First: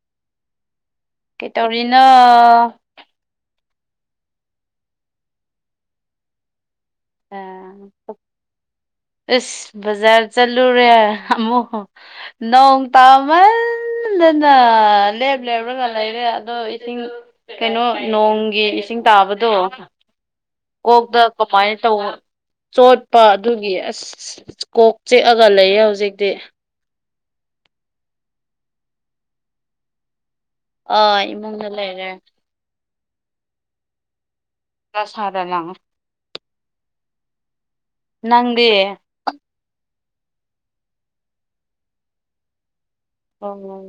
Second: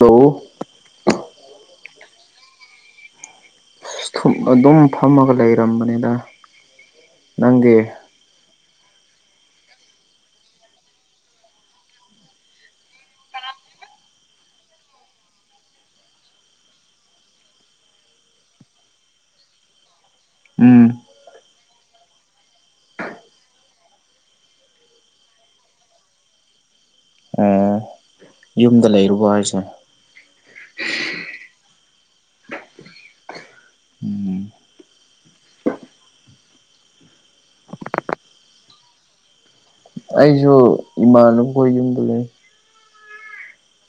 ꯂꯣ ꯀꯩꯇꯧꯔꯤꯅꯣ [unintelligible] ꯑꯗꯨꯝ ꯐꯝꯃꯒ ꯂꯩꯔꯝꯕꯅꯤꯅ ꯑ ꯏꯁꯁ ꯕꯖꯥꯔ ꯆꯠꯂꯨꯔꯦ ꯑꯃꯨꯛ [unintelligible] ꯅꯣꯡ ꯇꯥꯃꯜ ꯗꯅ ꯂꯦꯞ ꯂꯩꯔꯨꯔꯒ ꯂꯩꯔꯦ ꯑꯗꯣ ꯏꯁꯤꯡ ꯀꯩꯅꯣ ꯅꯣꯡꯒꯤ ꯏꯁꯤꯡ ꯇꯥꯕꯗꯣ ꯎꯝ ꯀꯣꯛꯇ ꯀꯃꯥꯏꯅ ꯇꯧꯕ ꯆꯣꯠꯄ ꯑꯗꯨꯒꯤ ꯑꯁ ꯀꯣꯛ ꯆꯤꯛꯑꯒ ꯂꯩꯌꯦ ꯍꯧꯖꯤꯛꯇꯤ ꯑꯣ ꯌꯨꯝꯗ ꯂꯩꯔꯨꯕ ꯍꯥꯏꯁꯦ ꯑ ꯏꯃꯨꯡꯗ ꯂꯩꯔꯦ ꯎꯝ ꯅꯥꯁꯥꯗ ꯂꯥꯡꯉꯣ ꯅꯪꯗꯤ ꯑꯩꯁꯨ ꯏꯃꯥꯟꯅꯕꯈꯣꯏ ꯌꯨꯝꯗꯨ ꯂꯩ ꯑꯣ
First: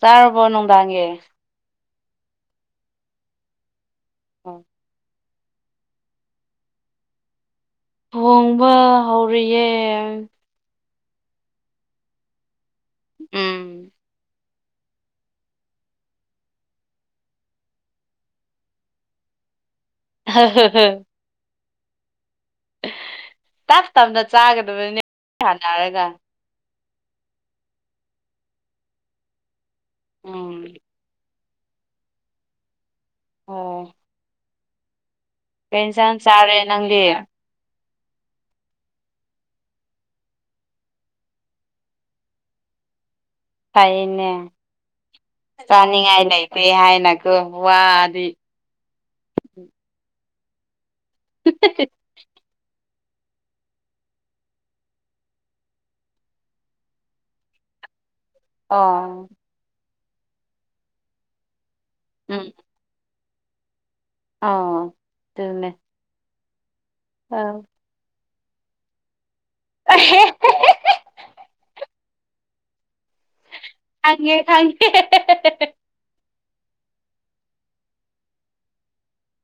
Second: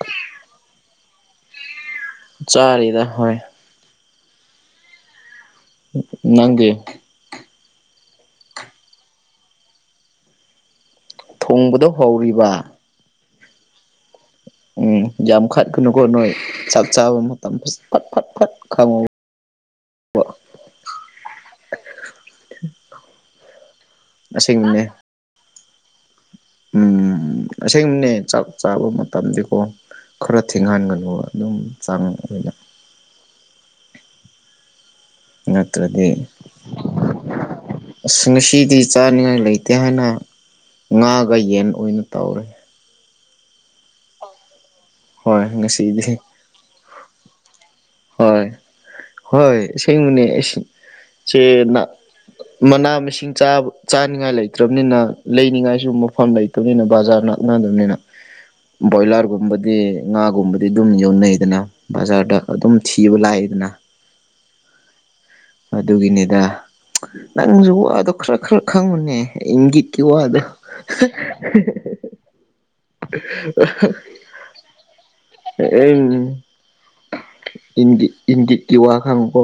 ꯆꯥꯔꯕꯣ ꯅꯨꯡꯗꯥꯡꯒꯤ ꯆꯥꯔꯤꯗ ꯍꯣꯏ ꯑꯣ ꯅꯪꯒꯤ ꯊꯣꯡꯕ ꯍꯧꯔꯤꯌꯦ [unintelligible] ꯊꯣꯡꯕꯗꯣ ꯍꯧꯔꯤꯕ ꯎꯝ ꯎꯝ ꯌꯥꯝ ꯈꯠꯀꯅꯨꯀꯣ ꯅꯣꯏ ꯆꯥꯛ ꯆꯥꯕ ꯃꯇꯝ ꯐꯠ ꯐꯠ ꯐꯠ ꯈꯪꯉꯨ [unintelligible] ꯇꯞ ꯇꯞꯅ ꯑꯁꯦꯡꯕꯅꯦ ꯆꯥꯒꯗꯕꯅꯤꯅꯦ ꯁꯥꯟꯅꯔꯒ ꯎꯝ ꯑꯁꯦꯡꯕꯅꯦ ꯆꯥꯛ ꯆꯥꯕ ꯃꯇꯝꯗꯤꯀꯣ ꯈꯔ ꯎꯝ ꯊꯦꯡꯍꯟꯒꯅꯨ ꯑꯗꯨꯝ ꯆꯥꯡ ꯑꯣꯏꯅ ꯑꯣ ꯀꯩ ꯅꯠꯇ꯭ꯔꯗꯤ ꯏꯟꯁꯥꯡ ꯆꯥꯔꯦ ꯅꯪꯗꯤ ꯑꯁ ꯉꯁꯤꯗꯤ ꯆꯥꯅꯤꯡꯉꯥꯏ ꯂꯩꯇꯦ ꯍꯥꯏꯅ ꯉꯥꯒ ꯌꯦꯟ ꯑꯣꯏꯅ ꯇꯧꯔꯦ ꯐꯩꯅꯦ ꯍꯣꯏ ꯉꯁꯤꯗꯤ ꯆꯥꯅꯤꯡꯉꯥꯏ ꯂꯩꯇꯦ ꯍꯥꯏꯅꯀꯣ ꯋꯥꯗꯤ ꯍꯣꯏ ꯍꯣꯏ ꯑꯁꯦꯡꯕꯅꯦ ꯢꯁ ꯆꯦꯅ ꯃꯅꯥ ꯃꯁꯤꯡ ꯆꯥ ꯆꯥꯅꯤꯡꯉꯥꯏ ꯂꯩꯇ꯭ꯔꯕꯅꯤꯅ ꯂꯩꯅꯤꯡꯉꯥꯏꯁꯨ ꯃꯐꯝ ꯂꯩꯇ ꯇꯝꯅꯤꯅꯥ ꯕꯖꯥꯔ ꯅꯛꯅꯗꯕꯅꯤꯅ [inaudible] ꯕꯣꯏꯂꯔꯒꯨꯝꯕꯗꯤ ꯉꯥꯒꯨꯝꯕꯗꯤ ꯑꯗꯨꯝ ꯌꯣꯟꯅꯩꯗꯅ ꯕꯖꯥꯔꯗ ꯎꯝ ꯑꯗꯨꯝ ꯊꯤꯕ ꯂꯥꯛꯑꯦꯗꯅ ꯑꯣ ꯇꯨꯝꯃꯦ ꯑꯗꯨꯒꯤꯅꯦꯗ ꯅꯪꯁꯨ ꯋꯥꯗꯣ ꯈꯔ ꯈꯔ ꯈꯪꯉꯨꯅꯦ ꯏꯪꯒꯤꯠꯀꯤ ꯋꯥꯗꯣ [unintelligible] ꯑ ꯊꯦꯡꯦ ꯊꯦꯡꯦ ꯑꯦ ꯏꯟꯗꯤ ꯏꯟꯗꯤ ꯇꯤꯋ ꯈꯪ ꯀꯣ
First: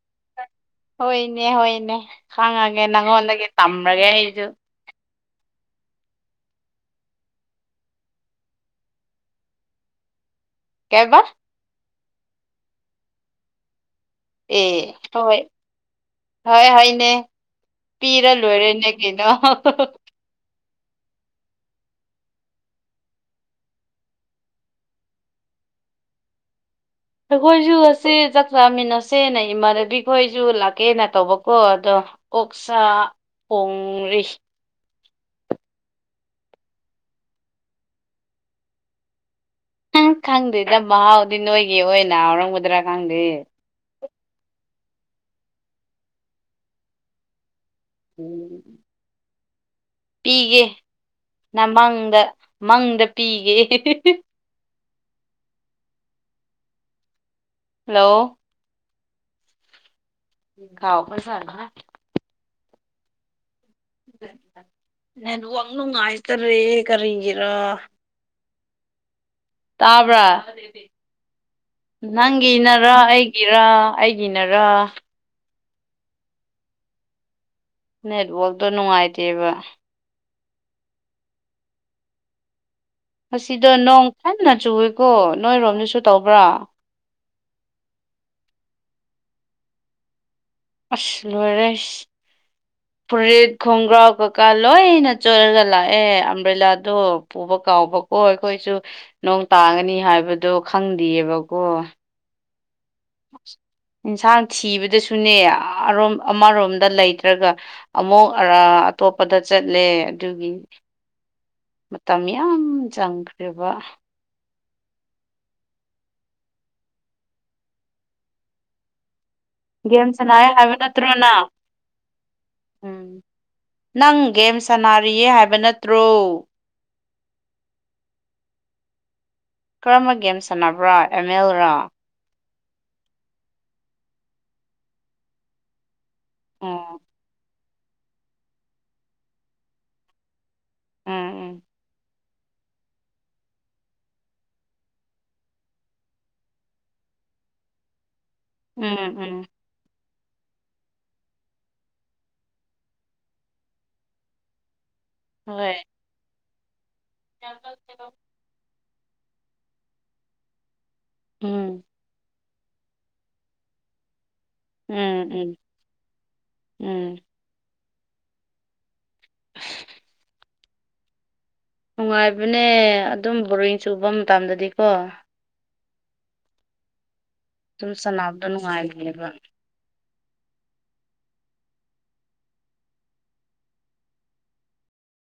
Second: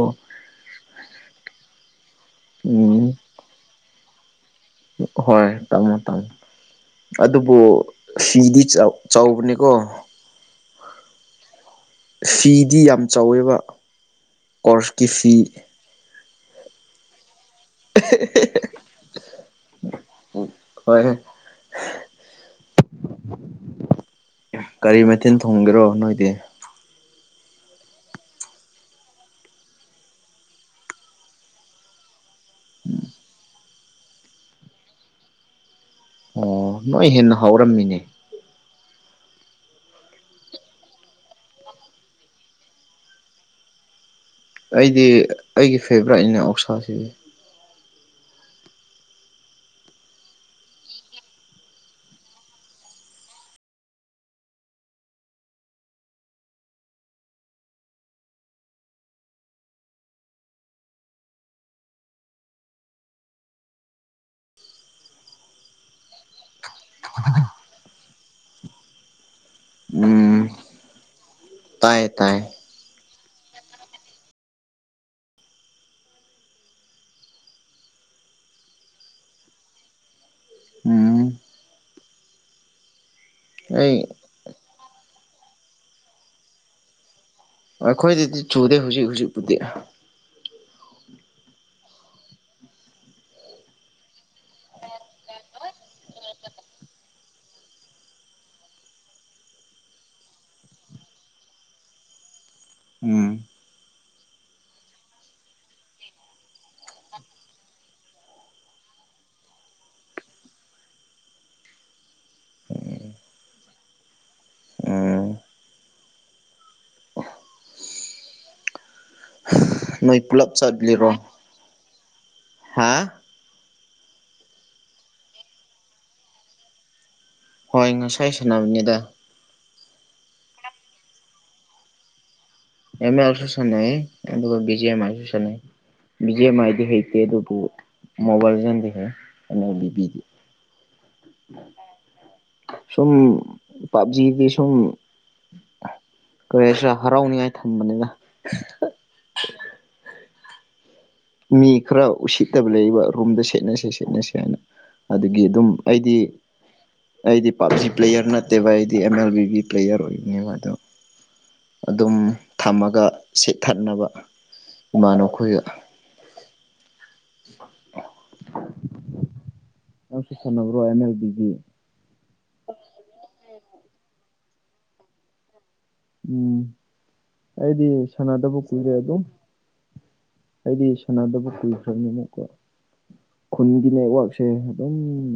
ꯍꯣꯏꯅꯦ ꯍꯣꯏꯅꯦ ꯈꯪꯉꯒꯦ ꯎꯝ ꯅꯉꯣꯟꯗꯒꯤ ꯇꯝꯃꯒꯦ ꯑꯩꯁꯨ ꯍꯣꯏ ꯇꯝꯃꯣ ꯇꯥꯝꯃꯣ ꯑꯗꯨꯕꯨ ꯐꯤꯗꯤ ꯆꯥꯎꯕꯅꯤꯀꯣ ꯀꯌꯥꯕꯔ ꯐꯤꯗꯤ ꯌꯥꯝ ꯆꯥꯎꯋꯦꯕ ꯑꯦ ꯀꯣꯔꯁꯀꯤ ꯐꯤ ꯍꯣꯏ ꯍꯣꯏ ꯍꯣꯏꯅꯦ ꯄꯤꯔ ꯂꯣꯏꯔꯦꯅꯦ ꯀꯩꯅꯣ ꯎ ꯍꯣꯏ ꯀꯔꯤ ꯃꯊꯤꯟ ꯊꯣꯡꯒꯦꯔꯣ ꯅꯣꯏꯗꯤ ꯑꯩꯈꯣꯏꯁꯨ ꯑꯁꯦ ꯆꯥꯛ ꯆꯥꯃꯤꯟꯅꯁꯦꯅ ꯏꯃꯥꯟꯅꯕꯤ ꯈꯣꯏꯁꯨ ꯂꯥꯛꯀꯦꯅ ꯇꯧꯕꯀꯣ ꯑꯗꯣ ꯀꯥꯛꯆꯥ ꯍꯣꯡꯔꯤ ꯑꯣ ꯅꯣꯏ ꯍꯦꯟꯅ ꯍꯧꯔꯝꯃꯤꯅꯦ ꯈꯪꯗꯦꯗ ꯃꯍꯥꯎꯗꯤ ꯅꯣꯏꯒꯤ ꯑꯣꯏꯅ ꯍꯥꯎꯔꯝꯒꯗ꯭ꯔꯥ ꯈꯪꯗꯦ ꯑꯩꯗꯤ ꯑꯩꯒꯤ ꯐꯦꯕꯣꯔꯥꯏꯠꯅꯦ ꯑꯣꯛꯁꯥꯁꯤ ꯎꯝ ꯄꯤꯒꯦ ꯅ ꯃꯪꯗ ꯃꯪꯗ ꯄꯤꯒꯦ ꯍꯜꯂꯣ ꯍꯥꯎ ꯀꯁꯥꯅ ꯅꯦ ꯋꯥꯛ ꯅꯨꯡꯉꯥꯏꯇꯔꯦ ꯀꯔꯤꯒꯤꯔꯥ ꯇꯥꯕ꯭ꯔꯥ ꯎꯝ ꯇꯥꯏ ꯇꯥꯏ ꯅꯪꯒꯤꯅꯔꯣ ꯑꯩ ꯒꯤꯔ ꯑꯩꯒꯤꯅꯔ ꯅꯦꯠꯋꯥꯛ ꯇꯣꯠ ꯅꯨꯡꯉꯥꯏꯇꯦꯕ ꯎꯝ ꯑꯁꯤꯗꯣ ꯑꯩ ꯅꯣꯡ ꯀꯟꯅ ꯆꯨꯏꯑꯦ ꯀꯣ ꯅꯣꯏꯔꯣꯝꯗꯁꯨ ꯇꯧꯕ꯭ꯔꯥ ꯑꯩꯈꯣꯏꯗꯗꯤ ꯆꯨꯗꯦ ꯍꯧꯖꯤꯛ ꯍꯧꯖꯤꯛꯄꯨꯗꯤ ꯑꯁ ꯂꯣꯏꯔꯦ ꯐꯨꯔꯤꯠ ꯈꯣꯡꯒ꯭ꯔꯥꯎ ꯀꯥꯂꯣꯏ ꯆꯣꯏꯠꯂꯒ ꯂꯥꯛꯑꯦ ꯑꯝꯕ꯭ꯔꯦꯂꯥꯗꯣ ꯄꯨꯕ ꯀꯥꯎꯕꯀꯣ ꯑꯩꯈꯣꯏꯁꯨ ꯅꯣꯡ ꯇꯥꯒꯅꯤ ꯍꯥꯏꯕꯗꯣ ꯈꯪꯗꯦꯑꯕꯀꯣ ꯎꯝ ꯑꯦꯟꯁꯥꯡ ꯊꯤꯕꯗꯁꯨꯅꯦꯣꯝ ꯑꯃꯔꯣꯝꯗ ꯂꯩꯇ꯭ꯔꯒ ꯑꯃꯨꯛ ꯑꯇꯣꯞꯄꯗ ꯆꯠꯂꯦ ꯑꯗꯨꯒꯤ ꯃꯇꯝ ꯌꯥꯝ ꯆꯪꯈꯔꯦ ꯕ ꯎꯝ [unintelligible] ꯒꯦꯝ ꯅꯣꯏ ꯁꯅꯩ ꯄꯨꯂꯞ ꯍꯥꯏꯕ ꯅꯠꯇ꯭ꯔꯣ ꯆꯠꯂꯤꯔꯣ ꯅꯪ ꯍꯥ ꯎꯝ ꯅꯪ ꯒꯦꯝ ꯁꯥꯟꯅꯔꯤꯌꯦ ꯍꯥꯏꯕ ꯅꯠꯇ꯭ꯔꯣ ꯍꯣꯏ ꯉꯁꯥꯏ ꯁꯥꯟꯅꯕꯅꯤꯗ ꯀꯔꯝꯕ ꯒꯦꯝ ꯁꯥꯟꯅꯕ꯭ꯔꯣ ꯑꯦꯝ ꯑꯦꯜꯔꯣ ꯃꯦꯝ ꯃꯦꯟ ꯁꯨ ꯁꯥ ꯅꯩ ꯕꯣꯜ ꯃ ꯏ ꯁꯨ ꯁꯥꯅꯩ ꯕꯤ ꯖꯤ ꯑꯦꯝ ꯑꯥꯏꯗꯤ ꯎꯝ ꯍꯩꯇꯦ ꯑꯗꯨꯕꯨ ꯃꯣꯕꯥꯏꯜꯖꯅꯗꯤ ꯍꯦꯛ ꯀꯩꯅꯣ ꯂꯤꯕꯤꯗꯦ ꯎꯝ ꯎꯝ ꯁꯨꯝ ꯄꯕꯖꯤꯗꯤ ꯁꯨꯝ ꯀꯔꯤꯁꯨꯔ ꯍꯔꯥꯎꯅꯤꯉꯥꯏ ꯊꯝꯕꯅꯤꯅ ꯎꯝ ꯎꯝ꯫ ꯃꯤ ꯈꯔ ꯎꯁꯤꯠꯇꯕ ꯂꯩꯕ ꯔꯨꯝꯗ ꯁꯦꯠꯅꯁꯦ ꯁꯦꯠꯅꯁꯦ ꯍꯥꯏꯅ꯫ ꯑꯗꯨꯒꯤ ꯑꯗꯨꯝ ꯍꯣꯏ ꯑꯩꯗꯤ ꯑꯩꯗꯤ ꯄꯞꯖꯤ ꯄ꯭ꯂꯦꯌꯔ ꯅꯠ ꯇꯦꯕ ꯑꯩꯗꯤ ꯑꯦꯝ ꯑꯦꯜ ꯕꯤꯕꯤ ꯄ꯭ꯂꯦꯌꯔ ꯑꯣꯏꯕꯅꯦ ꯑꯗꯣ ꯎꯝ ꯑꯗꯨꯝ ꯊꯝꯃꯒ ꯁꯤꯠꯊꯠꯅꯕ꯫ ꯎꯝ ꯎꯝ ꯎꯝ꯫ [unintelligible] ꯅꯪꯁꯨ ꯁꯥꯟꯅꯕ꯭ꯔꯣ ꯑꯦꯝ ꯑꯦꯜ ꯕꯤꯕꯤ꯫ ꯅꯨꯡꯉꯥꯏꯕꯅꯦ ꯑꯗꯨꯝ ꯕꯣꯔꯤꯡ ꯆꯨꯕ ꯃꯇꯝꯗꯗꯤꯀꯣ꯫ ꯎꯝ ꯑꯩꯗꯤ ꯑꯗꯨꯝ ꯁꯥꯟꯅꯕꯗꯣ ꯁꯥꯟꯅꯗꯕ ꯀꯨꯏꯔꯦ ꯑꯗꯨꯝ꯫ ꯅꯨꯡꯉꯥꯏꯕꯅꯦꯕ ꯑꯩꯗꯤ ꯁꯥꯟꯅꯗꯕ ꯀꯨꯏꯈ꯭ꯔꯕꯅꯤ ꯑꯃꯨꯛꯀ꯫ ꯈꯨꯟꯒꯤ ꯅꯦꯠꯋꯥꯛꯁꯦ ꯑꯗꯨꯝ